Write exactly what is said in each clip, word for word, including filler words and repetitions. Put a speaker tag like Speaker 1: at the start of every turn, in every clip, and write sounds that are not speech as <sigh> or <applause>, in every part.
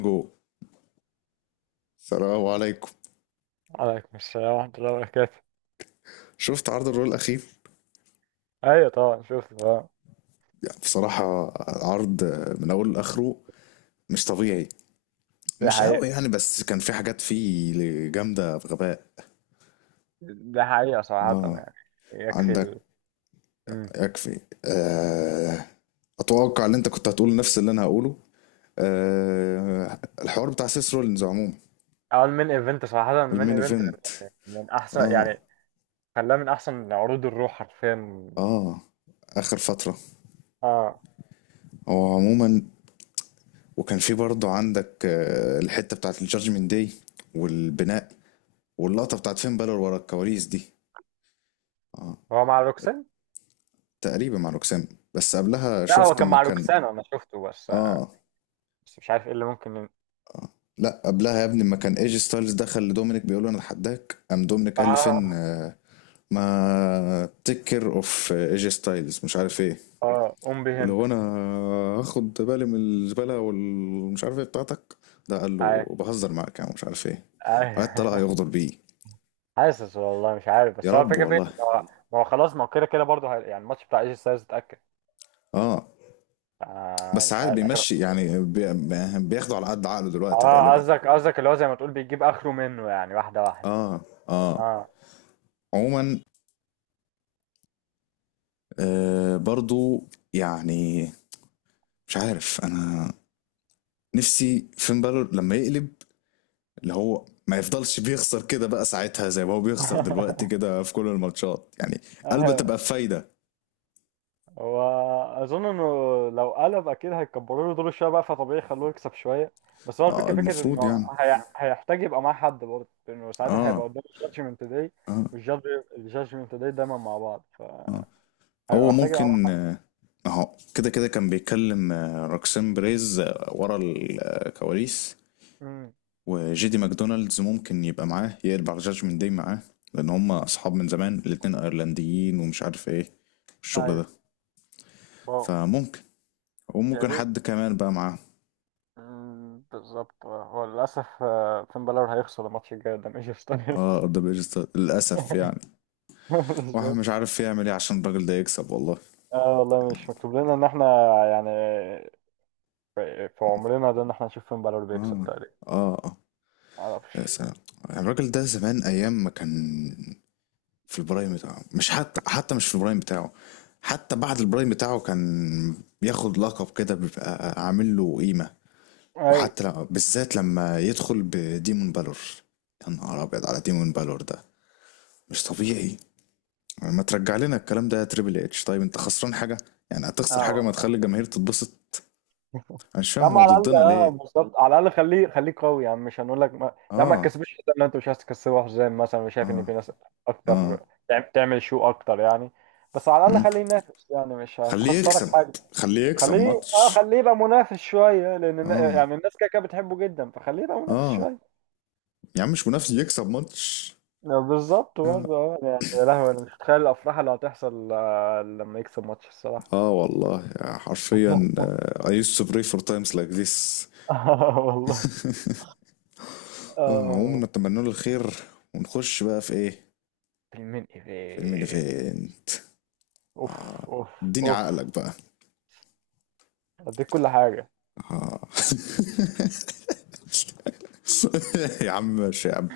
Speaker 1: جو، السلام عليكم.
Speaker 2: عليكم السلام ورحمة الله وبركاته.
Speaker 1: شفت عرض الرول الاخير؟
Speaker 2: أيوة طبعا شفت طبعا.
Speaker 1: بصراحه، عرض من اوله لاخره مش طبيعي.
Speaker 2: ده
Speaker 1: مش
Speaker 2: حقيقة.
Speaker 1: قوي يعني، بس كان في حاجات فيه جامده بغباء.
Speaker 2: ده حقيقة صراحة
Speaker 1: اه،
Speaker 2: يعني. يكفي
Speaker 1: عندك.
Speaker 2: ال مم.
Speaker 1: يكفي. آه، اتوقع ان انت كنت هتقول نفس اللي انا هقوله. آه، الحوار بتاع سيس رولينز عموما
Speaker 2: أول من إيفنت صراحة، من
Speaker 1: المين
Speaker 2: إيفنت
Speaker 1: ايفنت.
Speaker 2: من أحسن
Speaker 1: اه
Speaker 2: يعني. خلاه من أحسن عروض الروح حرفيا.
Speaker 1: اه، اخر فتره.
Speaker 2: آه،
Speaker 1: هو عموما وكان في برضه عندك آه، الحته بتاعت الجادجمنت داي والبناء واللقطة بتاعت فين بالور ورا الكواليس دي. اه،
Speaker 2: هو مع روكسان؟
Speaker 1: تقريبا مع روكسان. بس قبلها
Speaker 2: لا، هو
Speaker 1: شفت
Speaker 2: كان اه
Speaker 1: اما
Speaker 2: مع
Speaker 1: كان.
Speaker 2: روكسان، أنا شفته بس آه.
Speaker 1: اه.
Speaker 2: بس مش عارف إيه اللي ممكن ين-
Speaker 1: آه. لا قبلها يا ابني، اما كان ايجي ستايلز دخل لدومينيك بيقول له انا اتحداك، قام دومينيك قال لفين
Speaker 2: آه.
Speaker 1: آه، ما تكر اوف ايجي ستايلز مش عارف ايه،
Speaker 2: آه، قوم به
Speaker 1: اللي
Speaker 2: أنت.
Speaker 1: هو انا هاخد بالي من الزباله والمش عارف ايه بتاعتك، ده قال
Speaker 2: عارف،
Speaker 1: له بهزر معاك يعني مش عارف ايه. وقعد
Speaker 2: عارف
Speaker 1: طلع
Speaker 2: <laughs>
Speaker 1: يغدر بيه.
Speaker 2: حاسس والله مش عارف،
Speaker 1: يا
Speaker 2: بس هو
Speaker 1: رب
Speaker 2: الفكرة فين،
Speaker 1: والله.
Speaker 2: ما هو ما هو خلاص، ما هو كده كده برضه هي- يعني الماتش بتاع إيجي ستايلز اتأكد.
Speaker 1: اه.
Speaker 2: آه،
Speaker 1: بس
Speaker 2: مش
Speaker 1: عاد
Speaker 2: عارف.
Speaker 1: بيمشي يعني بي- بياخده على قد عقله دلوقتي
Speaker 2: اه،
Speaker 1: غالبا.
Speaker 2: قصدك، قصدك اللي هو زي ما تقول بيجيب اخره منه، يعني واحده واحده.
Speaker 1: اه اه.
Speaker 2: اه.
Speaker 1: عموما آه برضو، يعني مش عارف انا، نفسي فين بالور لما يقلب، اللي هو ما يفضلش بيخسر كده بقى ساعتها زي ما هو بيخسر دلوقتي
Speaker 2: <laughs>
Speaker 1: كده في كل الماتشات يعني. قلبه
Speaker 2: آه،
Speaker 1: تبقى بفايدة.
Speaker 2: هو اظن انه لو قلب اكيد هيكبروا له دور شويه بقى، فطبيعي يخلوه يكسب شويه. بس هو
Speaker 1: اه،
Speaker 2: الفكره، فكره
Speaker 1: المفروض
Speaker 2: انه
Speaker 1: يعني.
Speaker 2: هي... هيحتاج يبقى معاه حد برضه، لانه ساعتها هيبقى
Speaker 1: اه
Speaker 2: قدام الجادجمنت داي.
Speaker 1: اه
Speaker 2: والجادج، الجادجمنت داي دايما مع بعض،
Speaker 1: اه.
Speaker 2: فهيبقى
Speaker 1: هو
Speaker 2: محتاج يبقى معاه
Speaker 1: ممكن
Speaker 2: حد.
Speaker 1: آه، اهو كده كده كان بيتكلم آه، روكسين بريز آه، ورا الكواليس،
Speaker 2: امم.
Speaker 1: وجيدي ماكدونالدز ممكن يبقى معاه، يا البعجاج من داي معاه، لان هما اصحاب من زمان، الاتنين ايرلنديين ومش عارف ايه الشغل
Speaker 2: ايوه.
Speaker 1: ده.
Speaker 2: واو.
Speaker 1: فممكن،
Speaker 2: يا
Speaker 1: وممكن
Speaker 2: ريت.
Speaker 1: حد كمان بقى معاه.
Speaker 2: أمم، بالظبط. هو للاسف آه، فين بالور هيخسر الماتش الجاي قدام ايجي ستايلز.
Speaker 1: اه، ده بيرستا للاسف يعني. واحد
Speaker 2: <laughs>
Speaker 1: مش
Speaker 2: بالظبط.
Speaker 1: عارف يعمل ايه عشان الراجل ده يكسب والله،
Speaker 2: اه والله،
Speaker 1: يعني.
Speaker 2: مش مكتوب لنا ان احنا، يعني في في عمرنا ده ان احنا نشوف فين بلد اللي بيكسب
Speaker 1: اه
Speaker 2: تقريبا.
Speaker 1: اه اه. يا
Speaker 2: معرفش.
Speaker 1: سلام، الراجل ده زمان ايام ما كان في البرايم بتاعه، مش حتى حتى مش في البرايم بتاعه، حتى بعد البرايم بتاعه كان بياخد لقب كده بيبقى عامل له قيمة،
Speaker 2: اي.
Speaker 1: وحتى لما بالذات لما يدخل بديمون بالور. يا نهار ابيض على ديمون بالور ده، مش طبيعي. يعني ما ترجع لنا الكلام ده يا تريبل اتش، طيب انت خسران حاجه يعني؟ هتخسر
Speaker 2: اه
Speaker 1: حاجه ما
Speaker 2: والله.
Speaker 1: تخلي الجماهير تتبسط؟ انا مش
Speaker 2: يا
Speaker 1: فاهم
Speaker 2: عم
Speaker 1: هو
Speaker 2: على الاقل
Speaker 1: ضدنا
Speaker 2: اه
Speaker 1: ليه.
Speaker 2: بالظبط، على الاقل خليه، خليه قوي يعني. مش هنقول لك ما... يا عم ما
Speaker 1: اه
Speaker 2: تكسبش، حتى لو انت مش عايز تكسبه حزام مثلا، مش شايف
Speaker 1: اه
Speaker 2: ان في ناس
Speaker 1: اه.
Speaker 2: اكتر تعم- تعمل شو اكتر يعني. بس على الاقل
Speaker 1: مم.
Speaker 2: خليه ينافس، يعني مش
Speaker 1: خليه
Speaker 2: هتخسرك
Speaker 1: يكسب،
Speaker 2: حاجه.
Speaker 1: خليه يكسب
Speaker 2: خليه اه
Speaker 1: ماتش.
Speaker 2: خليه يبقى منافس شويه، لان النا-
Speaker 1: اه
Speaker 2: يعني الناس كده كده بتحبه جدا، فخليه يبقى منافس
Speaker 1: اه.
Speaker 2: شويه.
Speaker 1: يا عم مش منافس، يكسب ماتش.
Speaker 2: بالظبط
Speaker 1: يا-
Speaker 2: برضه اه، يعني يا لهوي انا مش متخيل الافراح اللي هتحصل آه، لما يكسب ماتش الصراحه.
Speaker 1: اه والله يا حرفيا
Speaker 2: <laughs>
Speaker 1: آه، I used to pray for times like this.
Speaker 2: آه والله.
Speaker 1: اه، عموما
Speaker 2: آه.
Speaker 1: نتمنى له الخير، ونخش بقى في ايه،
Speaker 2: المين
Speaker 1: فيلم
Speaker 2: ايفين.
Speaker 1: ايفنت.
Speaker 2: اوف.
Speaker 1: آه.
Speaker 2: اوف.
Speaker 1: اديني
Speaker 2: اوف.
Speaker 1: عقلك بقى.
Speaker 2: اديك كل حاجه.
Speaker 1: آه. <laughs> <applause> يا عم ماشي يا عم.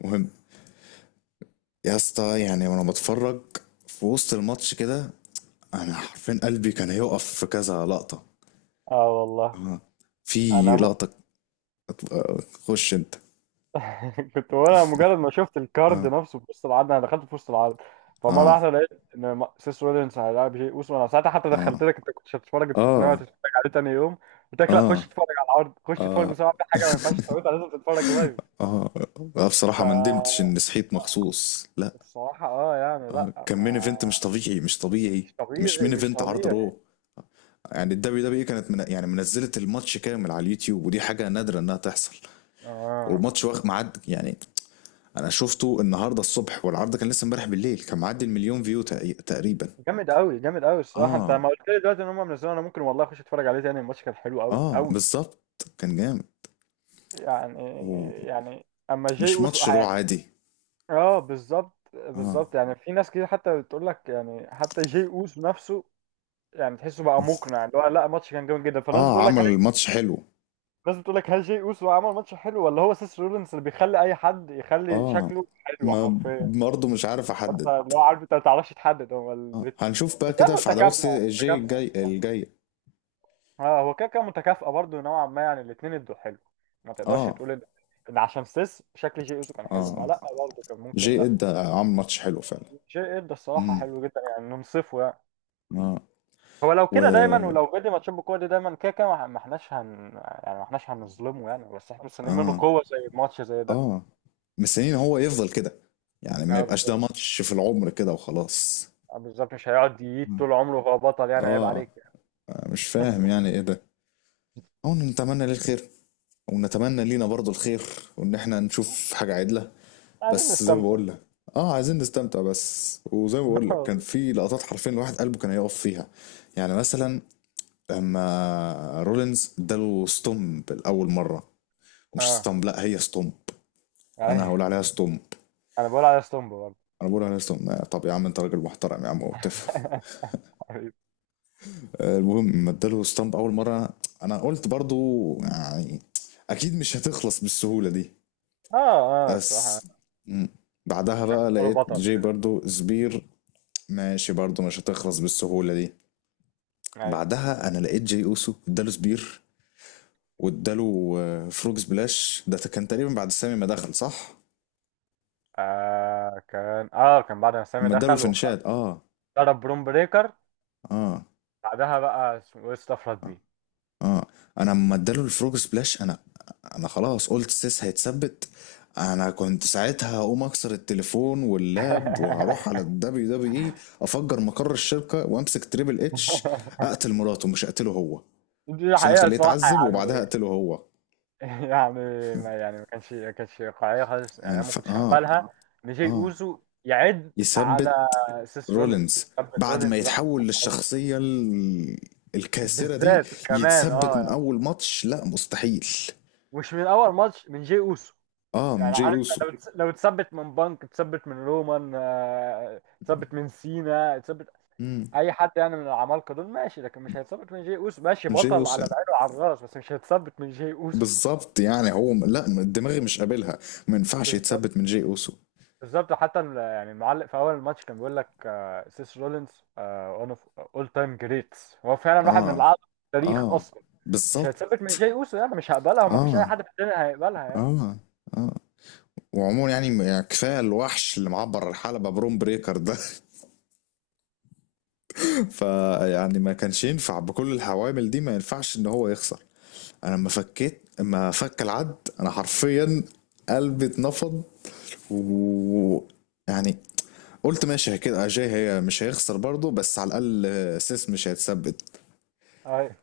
Speaker 1: مهم، يا اسطى، يعني وانا بتفرج في وسط الماتش كده، انا حرفيا قلبي كان هيقف في كذا لقطة.
Speaker 2: اه والله.
Speaker 1: آه. في
Speaker 2: انا م...
Speaker 1: لقطة آه، خش انت.
Speaker 2: <laughs> كنت وانا مجرد ما شفت الكارد
Speaker 1: اه
Speaker 2: نفسه في وسط العرض، انا دخلت في وسط العرض. فمره
Speaker 1: اه
Speaker 2: واحده لقيت ان م- سيس رولينز هيلاعب جي اوسو. انا ساعتها حتى
Speaker 1: اه
Speaker 2: دخلت لك انت، كنت هتتفرج انت، كنت ناوي
Speaker 1: اه
Speaker 2: تتفرج عليه تاني يوم، قلت لك لا،
Speaker 1: اه
Speaker 2: خش اتفرج على العرض، خش اتفرج
Speaker 1: اه
Speaker 2: بسرعه، في حاجه ما ينفعش تفوتها، لازم تتفرج لايف.
Speaker 1: اه. لا بصراحة ما ندمتش اني
Speaker 2: فالصراحة
Speaker 1: صحيت مخصوص، لا.
Speaker 2: اه يعني،
Speaker 1: آه.
Speaker 2: لا
Speaker 1: كان مين
Speaker 2: ما.
Speaker 1: ايفنت مش طبيعي، مش طبيعي،
Speaker 2: مش
Speaker 1: مش
Speaker 2: طبيعي،
Speaker 1: مين
Speaker 2: مش
Speaker 1: ايفنت، عرض
Speaker 2: طبيعي.
Speaker 1: رو. يعني الدبليو دبليو كانت من يعني منزله الماتش كامل على اليوتيوب، ودي حاجه نادره انها تحصل.
Speaker 2: اه
Speaker 1: والماتش واخد معد يعني. انا شفته النهارده الصبح، والعرض كان لسه امبارح بالليل، كان معدي المليون فيو تق- تقريبا.
Speaker 2: جامد قوي، جامد قوي الصراحة. انت
Speaker 1: اه
Speaker 2: ما قلت لي دلوقتي ان هم منزلين، انا ممكن والله اخش اتفرج عليه تاني. الماتش كان حلو قوي
Speaker 1: اه
Speaker 2: قوي.
Speaker 1: بالظبط، كان جامد.
Speaker 2: يعني.
Speaker 1: ومش
Speaker 2: يعني اما جي اوسو
Speaker 1: ماتش رو
Speaker 2: يعني،
Speaker 1: عادي.
Speaker 2: اه بالظبط
Speaker 1: اه
Speaker 2: بالظبط. يعني في ناس كتير حتى بتقول لك يعني، حتى جي اوسو نفسه يعني تحسه بقى مقنع، اللي هو لا، الماتش كان جامد جدا، فالناس
Speaker 1: اه،
Speaker 2: بتقول لك هل...
Speaker 1: عمل ماتش حلو.
Speaker 2: الناس بتقول لك هل جي اوسو عمل ماتش حلو، ولا هو سيس رولينز اللي بيخلي اي حد يخلي
Speaker 1: اه،
Speaker 2: شكله حلو
Speaker 1: ما
Speaker 2: حرفيا.
Speaker 1: برضه مش عارف
Speaker 2: انت
Speaker 1: احدد.
Speaker 2: اللي هو عارف، انت ما بتعرفش تحدد، هو ال...
Speaker 1: آه. هنشوف بقى
Speaker 2: بس هي
Speaker 1: كده في عداوات
Speaker 2: متكافئه،
Speaker 1: سي- جي
Speaker 2: متكافئه.
Speaker 1: الجاي الجايه.
Speaker 2: اه، هو كده كده متكافئه برضه نوعا ما يعني، الاثنين ادوا حلو. ما تقدرش
Speaker 1: اه
Speaker 2: تقول ان ان عشان سيس شكل جي اوسو كان
Speaker 1: اه.
Speaker 2: حلو، ما
Speaker 1: آه.
Speaker 2: لا، برضه كان ممكن
Speaker 1: جي
Speaker 2: لا.
Speaker 1: اد عمل ماتش حلو فعلا.
Speaker 2: جي ادى الصراحه
Speaker 1: امم.
Speaker 2: حلو جدا يعني، ننصفه يعني.
Speaker 1: اه.
Speaker 2: هو لو
Speaker 1: و
Speaker 2: كده دايما، ولو جدي ماتشات بالقوه دي دايما، كده كده ما ما احناش هن، يعني ما احناش هنظلمه يعني، بس احنا مستنيين منه
Speaker 1: اه
Speaker 2: قوه زي ماتش زي ده.
Speaker 1: اه، مستنيين هو يفضل كده، يعني ما
Speaker 2: اه
Speaker 1: يبقاش ده
Speaker 2: بالظبط.
Speaker 1: ماتش في العمر كده وخلاص.
Speaker 2: اه بالظبط، مش هيقعد ييت
Speaker 1: مم.
Speaker 2: طول عمره وهو بطل يعني، عيب
Speaker 1: اه،
Speaker 2: عليك. يعني.
Speaker 1: مش فاهم يعني ايه ده. او نتمنى ليه الخير، ونتمنى لينا برضو الخير، وان احنا نشوف
Speaker 2: <laughs>
Speaker 1: حاجة عدلة.
Speaker 2: عايزين
Speaker 1: بس زي ما
Speaker 2: نستمتع.
Speaker 1: بقول لك، اه عايزين نستمتع بس، وزي ما بقول لك كان
Speaker 2: <laughs>
Speaker 1: في لقطات حرفيا الواحد قلبه كان هيقف فيها. يعني مثلا لما رولينز اداله ستومب الاول مرة، مش
Speaker 2: اه.
Speaker 1: ستومب لا هي ستومب، انا هقول
Speaker 2: أيوة.
Speaker 1: عليها
Speaker 2: <laughs>
Speaker 1: ستومب،
Speaker 2: انا بقول على ستومبو برضه.
Speaker 1: انا بقول على اسطم. طب يا عم انت راجل محترم يا عم وبتفهم.
Speaker 2: <laughs> حبيبي.
Speaker 1: آه، المهم لما اداله ستامب اول مره، انا قلت برضو يعني اكيد مش هتخلص بالسهوله دي.
Speaker 2: اه. اه
Speaker 1: بس.
Speaker 2: الصراحه.
Speaker 1: مم. بعدها
Speaker 2: مش
Speaker 1: بقى
Speaker 2: هختاره
Speaker 1: لقيت
Speaker 2: بطل
Speaker 1: جاي
Speaker 2: كده.
Speaker 1: برضو سبير، ماشي برضو مش هتخلص بالسهوله دي.
Speaker 2: اي.
Speaker 1: بعدها انا لقيت جاي اوسو اداله سبير، واداله آه، فروج سبلاش، ده كان تقريبا بعد سامي ما دخل، صح؟
Speaker 2: آه، كان اه كان بعد ما سامي
Speaker 1: اما اداله
Speaker 2: دخل وخ-
Speaker 1: الفنشات، اه
Speaker 2: ضرب بروم بريكر.
Speaker 1: اه
Speaker 2: بعدها بقى اسمه ايه استفرد بيه.
Speaker 1: اه. انا اما اداله الفروج سبلاش، انا، انا خلاص قلت سيس هيتثبت. انا كنت ساعتها هقوم اكسر التليفون واللاب، وهروح على
Speaker 2: <laughs>
Speaker 1: الدبليو دبليو اي افجر مقر الشركه، وامسك تريبل اتش، اقتل مراته مش اقتله هو
Speaker 2: دي
Speaker 1: عشان
Speaker 2: الحقيقه
Speaker 1: اخليه
Speaker 2: الصراحه
Speaker 1: يتعذب وبعدها
Speaker 2: يعني.
Speaker 1: اقتله هو،
Speaker 2: يعني ما، يعني ما كانش، ما كانش واقعيه خالص
Speaker 1: ما
Speaker 2: يعني، انا ما
Speaker 1: ينفع
Speaker 2: كنتش
Speaker 1: اه
Speaker 2: هقبلها ان جاي
Speaker 1: اه
Speaker 2: اوزو يعد على
Speaker 1: يثبت
Speaker 2: سيس رولينز،
Speaker 1: رولينز
Speaker 2: ساب
Speaker 1: بعد ما
Speaker 2: رولينز ده،
Speaker 1: يتحول للشخصيه ال- الكاسره دي.
Speaker 2: بالذات كمان
Speaker 1: يتثبت من
Speaker 2: اه.
Speaker 1: اول ماتش؟ لا مستحيل.
Speaker 2: مش من اول ماتش، من جي اوسو.
Speaker 1: اه، من
Speaker 2: يعني
Speaker 1: جاي
Speaker 2: عارف
Speaker 1: اوسو.
Speaker 2: انت، لو تس- لو تثبت من بانك، تثبت من رومان آه، تثبت من سينا، تثبت
Speaker 1: امم،
Speaker 2: اي حد يعني من العمالقه دول ماشي، لكن مش هيتثبت من جي اوسو. ماشي،
Speaker 1: من جاي
Speaker 2: بطل
Speaker 1: اوسو
Speaker 2: على
Speaker 1: يعني.
Speaker 2: العين وعلى الراس، بس مش هيتثبت من جي اوسو.
Speaker 1: بالظبط يعني، هو م- لا دماغي مش قابلها، ما ينفعش
Speaker 2: بالظبط،
Speaker 1: يتثبت من جي اوسو.
Speaker 2: بالظبط حتى ال- يعني المعلق في اول الماتش كان بيقول لك آه، سيس رولينز وان اوف اول تايم جريتس، هو فعلا واحد من
Speaker 1: اه
Speaker 2: الاعظم في التاريخ
Speaker 1: اه
Speaker 2: اصلا. مش
Speaker 1: بالظبط.
Speaker 2: هيتثبت من جي اوسو يعني، مش هقبلها، ومفيش اي
Speaker 1: اه
Speaker 2: حد في الدنيا هيقبلها يعني.
Speaker 1: اه اه. وعموما يعني م- يعني كفايه الوحش اللي معبر الحلبه بروم بريكر ده. <laughs> فيعني ما كانش ينفع بكل العوامل دي ما ينفعش ان هو يخسر. انا لما فكيت، لما فك العد، انا حرفيا قلبي اتنفض. و يعني، قلت ماشي كده اجاي هي مش هيخسر برضه، بس على الاقل سيس مش هيتثبت.
Speaker 2: أي-.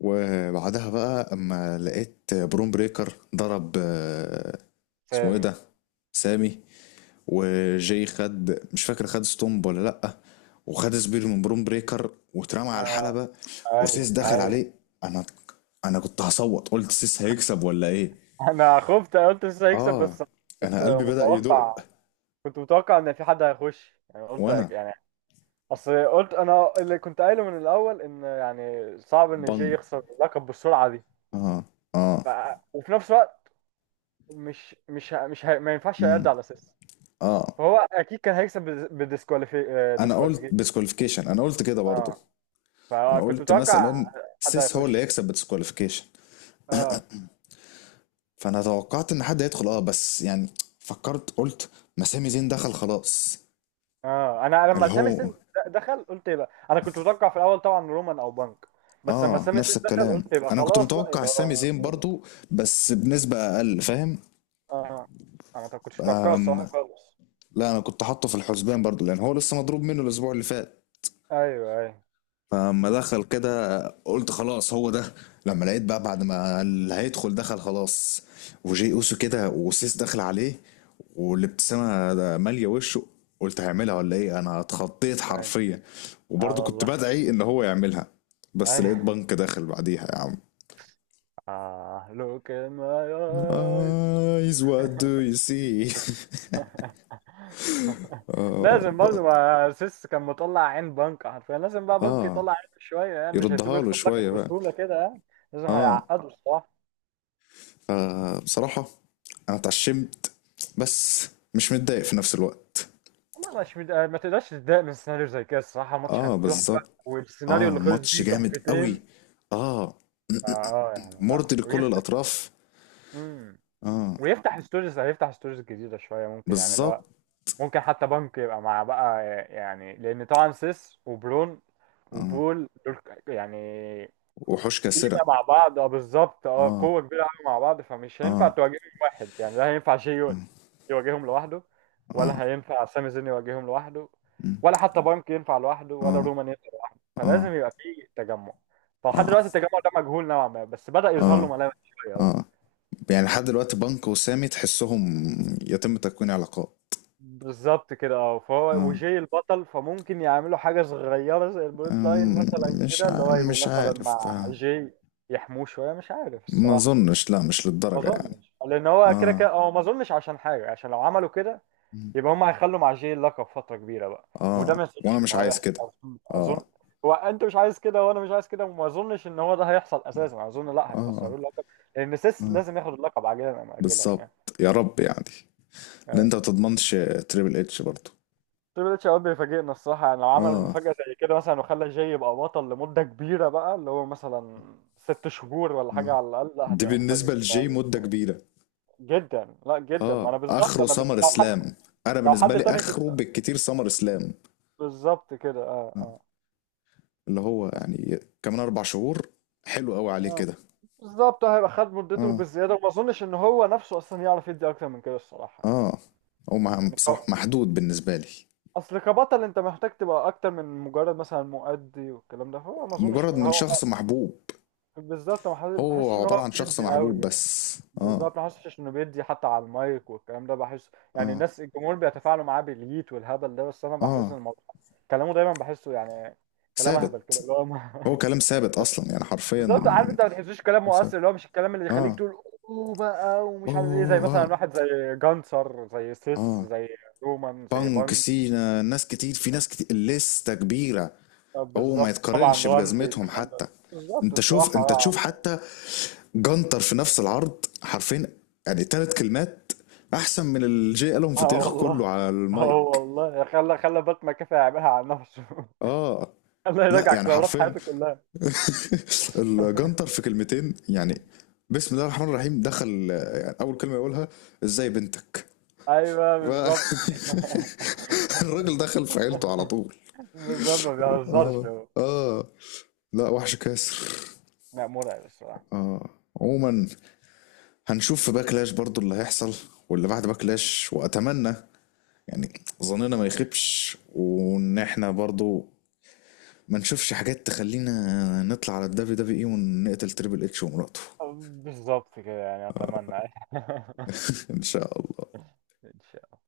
Speaker 1: وبعدها بقى اما لقيت بروم بريكر ضرب آه، اسمه ايه
Speaker 2: سامي.
Speaker 1: ده، سامي، وجاي خد، مش فاكر خد ستومب ولا لأ، وخد سبير من بروم بريكر واترمى على
Speaker 2: آه،
Speaker 1: الحلبة.
Speaker 2: ايوه
Speaker 1: وسيس دخل
Speaker 2: ايوه.
Speaker 1: عليه. انا، انا كنت هصوت، قلت سيس هيكسب ولا ايه.
Speaker 2: انا خفت، أنا قلت لسه هيكسب،
Speaker 1: اه،
Speaker 2: بس كنت
Speaker 1: انا قلبي بدأ
Speaker 2: متوقع،
Speaker 1: يدق.
Speaker 2: كنت متوقع ان في حد هيخش يعني. قلت أك-
Speaker 1: وانا.
Speaker 2: يعني اصل قلت انا، اللي كنت قايله من الاول، ان يعني صعب ان جاي
Speaker 1: بنج.
Speaker 2: يخسر اللقب بالسرعه دي.
Speaker 1: اه اه.
Speaker 2: ف... وفي نفس الوقت مش مش ه- مش ه... ما ينفعش يرد
Speaker 1: مم.
Speaker 2: على اساس.
Speaker 1: اه،
Speaker 2: فهو اكيد كان هيكسب بالديسكواليفي،
Speaker 1: انا قلت
Speaker 2: ديسكواليفيكيشن.
Speaker 1: بسكواليفيكيشن، انا قلت كده برضه.
Speaker 2: اه
Speaker 1: انا
Speaker 2: فكنت
Speaker 1: قلت
Speaker 2: متوقع
Speaker 1: مثلا
Speaker 2: حد
Speaker 1: سيس هو اللي
Speaker 2: هيخش.
Speaker 1: هيكسب بسكواليفيكيشن.
Speaker 2: اه
Speaker 1: فانا توقعت ان حد هيدخل اه، بس يعني فكرت قلت ما سامي زين دخل خلاص،
Speaker 2: اه، انا
Speaker 1: اللي
Speaker 2: لما سامي سن
Speaker 1: هو.
Speaker 2: د- دخل، قلت يبقى، انا كنت متوقع في الاول طبعا رومان او بنك، بس لما
Speaker 1: اه،
Speaker 2: سامي سن
Speaker 1: نفس
Speaker 2: دخل
Speaker 1: الكلام
Speaker 2: قلت يبقى
Speaker 1: انا كنت
Speaker 2: خلاص بقى،
Speaker 1: متوقع
Speaker 2: يبقى
Speaker 1: سامي
Speaker 2: اه.
Speaker 1: زين برضو، بس بنسبة اقل، فاهم.
Speaker 2: آه، انا ما كنتش متوقعه
Speaker 1: أم.
Speaker 2: الصراحه خالص.
Speaker 1: لا انا كنت حاطه في الحسبان برضو لان هو لسه مضروب منه الاسبوع اللي فات.
Speaker 2: ايوه ايوه.
Speaker 1: فلما دخل كده قلت خلاص هو ده. لما لقيت بقى بعد ما اللي هيدخل دخل خلاص، وجي اوسو كده، وسيس دخل عليه والابتسامه ده ماليه وشه، قلت هيعملها ولا ايه، انا اتخضيت
Speaker 2: ايوه.
Speaker 1: حرفيا.
Speaker 2: اه
Speaker 1: وبرضه كنت
Speaker 2: والله.
Speaker 1: بدعي ان هو يعملها. بس لقيت
Speaker 2: ايوه. <laughs>
Speaker 1: بنك داخل بعديها يا عم.
Speaker 2: اه look in my eyes.
Speaker 1: eyes what do you see.
Speaker 2: <laughs>
Speaker 1: اه,
Speaker 2: لازم برضه،
Speaker 1: ب-
Speaker 2: ما سيس كان مطلع عين بنك حرفيا، لازم بقى بنك
Speaker 1: آه،
Speaker 2: يطلع عين شويه يعني، مش هيسيبه
Speaker 1: يردها له
Speaker 2: يكسب
Speaker 1: شويه
Speaker 2: لقب
Speaker 1: بقى.
Speaker 2: بسهوله كده يعني. لازم
Speaker 1: اه،
Speaker 2: هيعقده الصراحه.
Speaker 1: فبصراحة أنا اتعشمت، بس مش متضايق في نفس الوقت.
Speaker 2: والله مش مد... ما تقدرش تتضايق من سيناريو زي كده الصراحه. الماتش
Speaker 1: اه
Speaker 2: كان تحفه،
Speaker 1: بالظبط.
Speaker 2: والسيناريو
Speaker 1: اه
Speaker 2: اللي خلص
Speaker 1: ماتش
Speaker 2: بيه
Speaker 1: جامد
Speaker 2: تحفتين.
Speaker 1: قوي. اه،
Speaker 2: اه آه، يعني لا،
Speaker 1: مرضي لكل
Speaker 2: ويفتح.
Speaker 1: الأطراف.
Speaker 2: امم.
Speaker 1: اه
Speaker 2: ويفتح ستوريز، هيفتح ستوريز جديده شويه ممكن يعني، اللي هو
Speaker 1: بالظبط.
Speaker 2: ممكن حتى بنك يبقى مع بقى، يعني لان طبعا سيس وبرون
Speaker 1: اه،
Speaker 2: وبول دول، يعني
Speaker 1: وحوش
Speaker 2: قيمة
Speaker 1: كاسرة.
Speaker 2: مع بعض. اه بالظبط، اه
Speaker 1: اه
Speaker 2: قوة كبيرة قوي مع بعض، فمش هينفع
Speaker 1: اه
Speaker 2: تواجههم واحد يعني، لا هينفع شيء
Speaker 1: اه
Speaker 2: يواجههم لوحده،
Speaker 1: اه.
Speaker 2: ولا هينفع سامي زين يواجههم لوحده،
Speaker 1: مم.
Speaker 2: ولا حتى بانك ينفع لوحده، ولا
Speaker 1: اه
Speaker 2: رومان ينفع لوحده،
Speaker 1: اه
Speaker 2: فلازم يبقى فيه تجمع. فلحد
Speaker 1: اه
Speaker 2: دلوقتي التجمع ده مجهول نوعا ما، بس بدأ يظهر له
Speaker 1: اه
Speaker 2: ملامح شوية بقى.
Speaker 1: اه. يعني لحد دلوقتي بانكو وسامي تحسهم يتم تكوين علاقات.
Speaker 2: بالظبط كده اه. فهو
Speaker 1: اه.
Speaker 2: وجي البطل، فممكن يعملوا حاجة صغيرة زي البوليت لاين
Speaker 1: أم،
Speaker 2: مثلا
Speaker 1: مش
Speaker 2: كده، اللي
Speaker 1: ع...
Speaker 2: هو يبقوا
Speaker 1: مش
Speaker 2: مثلا
Speaker 1: عارف
Speaker 2: مع
Speaker 1: بقى.
Speaker 2: جي، يحموه شوية، مش عارف
Speaker 1: ما
Speaker 2: الصراحة.
Speaker 1: اظنش، لا مش
Speaker 2: ما
Speaker 1: للدرجة يعني.
Speaker 2: اظنش، لان هو كده
Speaker 1: اه.
Speaker 2: كده هو، ما اظنش عشان حاجه، عشان لو عملوا كده
Speaker 1: مم.
Speaker 2: يبقى هم هيخلوا مع جي اللقب فتره كبيره بقى، وده
Speaker 1: اه،
Speaker 2: ما
Speaker 1: وانا
Speaker 2: اظنش
Speaker 1: مش
Speaker 2: انه
Speaker 1: عايز
Speaker 2: هيحصل،
Speaker 1: كده.
Speaker 2: اظن. أظن-.
Speaker 1: اه
Speaker 2: هو انت مش عايز كده، وانا مش عايز كده، وما اظنش ان هو ده هيحصل اساسا، اظن لا
Speaker 1: اه
Speaker 2: هيخسروه اللقب، لان سيس
Speaker 1: اه
Speaker 2: لازم ياخد اللقب عاجلا ام اجلا يعني.
Speaker 1: بالظبط. يا رب يعني. لان
Speaker 2: أي.
Speaker 1: انت ما تضمنش تريبل اتش برضه.
Speaker 2: تريبل اتش اوقات بيفاجئنا الصراحه يعني، لو عمل
Speaker 1: اه
Speaker 2: مفاجاه زي كده مثلا وخلى جي يبقى بطل لمده كبيره بقى، اللي هو مثلا ست شهور ولا حاجه
Speaker 1: اه.
Speaker 2: على الاقل، لا
Speaker 1: دي
Speaker 2: هتبقى مفاجاه
Speaker 1: بالنسبه
Speaker 2: كده
Speaker 1: لجي
Speaker 2: أوي.
Speaker 1: مده كبيره.
Speaker 2: جدا، لا جدا، ما
Speaker 1: اه،
Speaker 2: انا بالظبط،
Speaker 1: اخره
Speaker 2: انا ب...
Speaker 1: سمر
Speaker 2: لو حد،
Speaker 1: اسلام. انا
Speaker 2: لو
Speaker 1: بالنسبه
Speaker 2: حد
Speaker 1: لي
Speaker 2: تاني كنت.
Speaker 1: اخره بالكتير سمر اسلام.
Speaker 2: بالظبط كده
Speaker 1: آه.
Speaker 2: اه.
Speaker 1: اللي هو يعني كمان اربع شهور حلو قوي عليه
Speaker 2: آه.
Speaker 1: كده.
Speaker 2: بالظبط هيبقى خد مدته
Speaker 1: اه
Speaker 2: بالزياده، وما اظنش ان هو نفسه اصلا يعرف يدي اكتر من كده الصراحه يعني.
Speaker 1: اه. هو مع-
Speaker 2: يعني ك-.
Speaker 1: بصراحه محدود بالنسبه لي.
Speaker 2: اصل كبطل انت محتاج تبقى اكتر من مجرد مثلا مؤدي والكلام ده، فهو ما اظنش إن
Speaker 1: مجرد من
Speaker 2: هو.
Speaker 1: شخص محبوب.
Speaker 2: بالظبط، ما حس- ما بحسش
Speaker 1: هو
Speaker 2: ان
Speaker 1: عباره
Speaker 2: هو
Speaker 1: عن شخص
Speaker 2: بيدي قوي
Speaker 1: محبوب
Speaker 2: يعني.
Speaker 1: بس. اه
Speaker 2: بالظبط، ما حسش انه بيدي حتى على المايك والكلام ده، بحس يعني
Speaker 1: اه
Speaker 2: الناس، الجمهور بيتفاعلوا معاه بالييت والهبل ده، بس انا بحس
Speaker 1: اه.
Speaker 2: ان الموضوع كلامه دايما بحسه يعني كلام اهبل كده
Speaker 1: ثابت.
Speaker 2: اللي هو.
Speaker 1: هو
Speaker 2: <laughs>
Speaker 1: كلام ثابت اصلا يعني حرفيا
Speaker 2: بالظبط، عارف انت ما تحسوش كلام مؤثر،
Speaker 1: ثابت.
Speaker 2: اللي هو مش الكلام اللي يخليك
Speaker 1: اه.
Speaker 2: تقول اوه بقى، ومش عارف ايه، زي
Speaker 1: اوه
Speaker 2: مثلا
Speaker 1: اه.
Speaker 2: واحد زي جانسر، زي سيس،
Speaker 1: اه.
Speaker 2: زي رومان، زي
Speaker 1: بانك،
Speaker 2: بانج
Speaker 1: سينا، ناس كتير، في ناس كتير لسه كبيره.
Speaker 2: آه،
Speaker 1: هو ما
Speaker 2: بالظبط طبعا،
Speaker 1: يتقارنش
Speaker 2: رمزي
Speaker 1: بجزمتهم
Speaker 2: الكلام
Speaker 1: حتى.
Speaker 2: ده، بالظبط
Speaker 1: انت شوف،
Speaker 2: الصراحة
Speaker 1: انت تشوف
Speaker 2: اه.
Speaker 1: حتى جنتر في نفس العرض حرفيا، يعني ثلاث كلمات احسن من اللي جاي قالهم
Speaker 2: يا عم.
Speaker 1: في
Speaker 2: آه
Speaker 1: تاريخه كله
Speaker 2: والله.
Speaker 1: على
Speaker 2: اه
Speaker 1: المايك.
Speaker 2: والله، خلى خلى بات مكافي يعملها على نفسه.
Speaker 1: اه.
Speaker 2: <laughs> خلى
Speaker 1: لا
Speaker 2: يراجع
Speaker 1: يعني
Speaker 2: قرارات
Speaker 1: حرفيا،
Speaker 2: حياته كلها.
Speaker 1: <laughs> الجنتر
Speaker 2: <laughs>
Speaker 1: في كلمتين يعني، بسم الله الرحمن الرحيم دخل يعني اول كلمه يقولها ازاي بنتك.
Speaker 2: ايوه بالظبط كده.
Speaker 1: ف-
Speaker 2: <laughs>
Speaker 1: <laughs> الراجل دخل في عيلته على طول.
Speaker 2: بالظبط ما بيهزرش
Speaker 1: اه
Speaker 2: هو.
Speaker 1: اه. لا وحش كاسر.
Speaker 2: لا مرعب الصراحة.
Speaker 1: اه. عموما هنشوف في باكلاش برضو اللي هيحصل، واللي بعد باكلاش. واتمنى يعني ظننا ما يخيبش، وان احنا برضو ما نشوفش حاجات تخلينا نطلع على الدبليو دبليو اي ونقتل تريبل اتش ومراته.
Speaker 2: بالظبط كده يعني، اتمنى. <laughs>
Speaker 1: <laughs> ان شاء الله.
Speaker 2: ان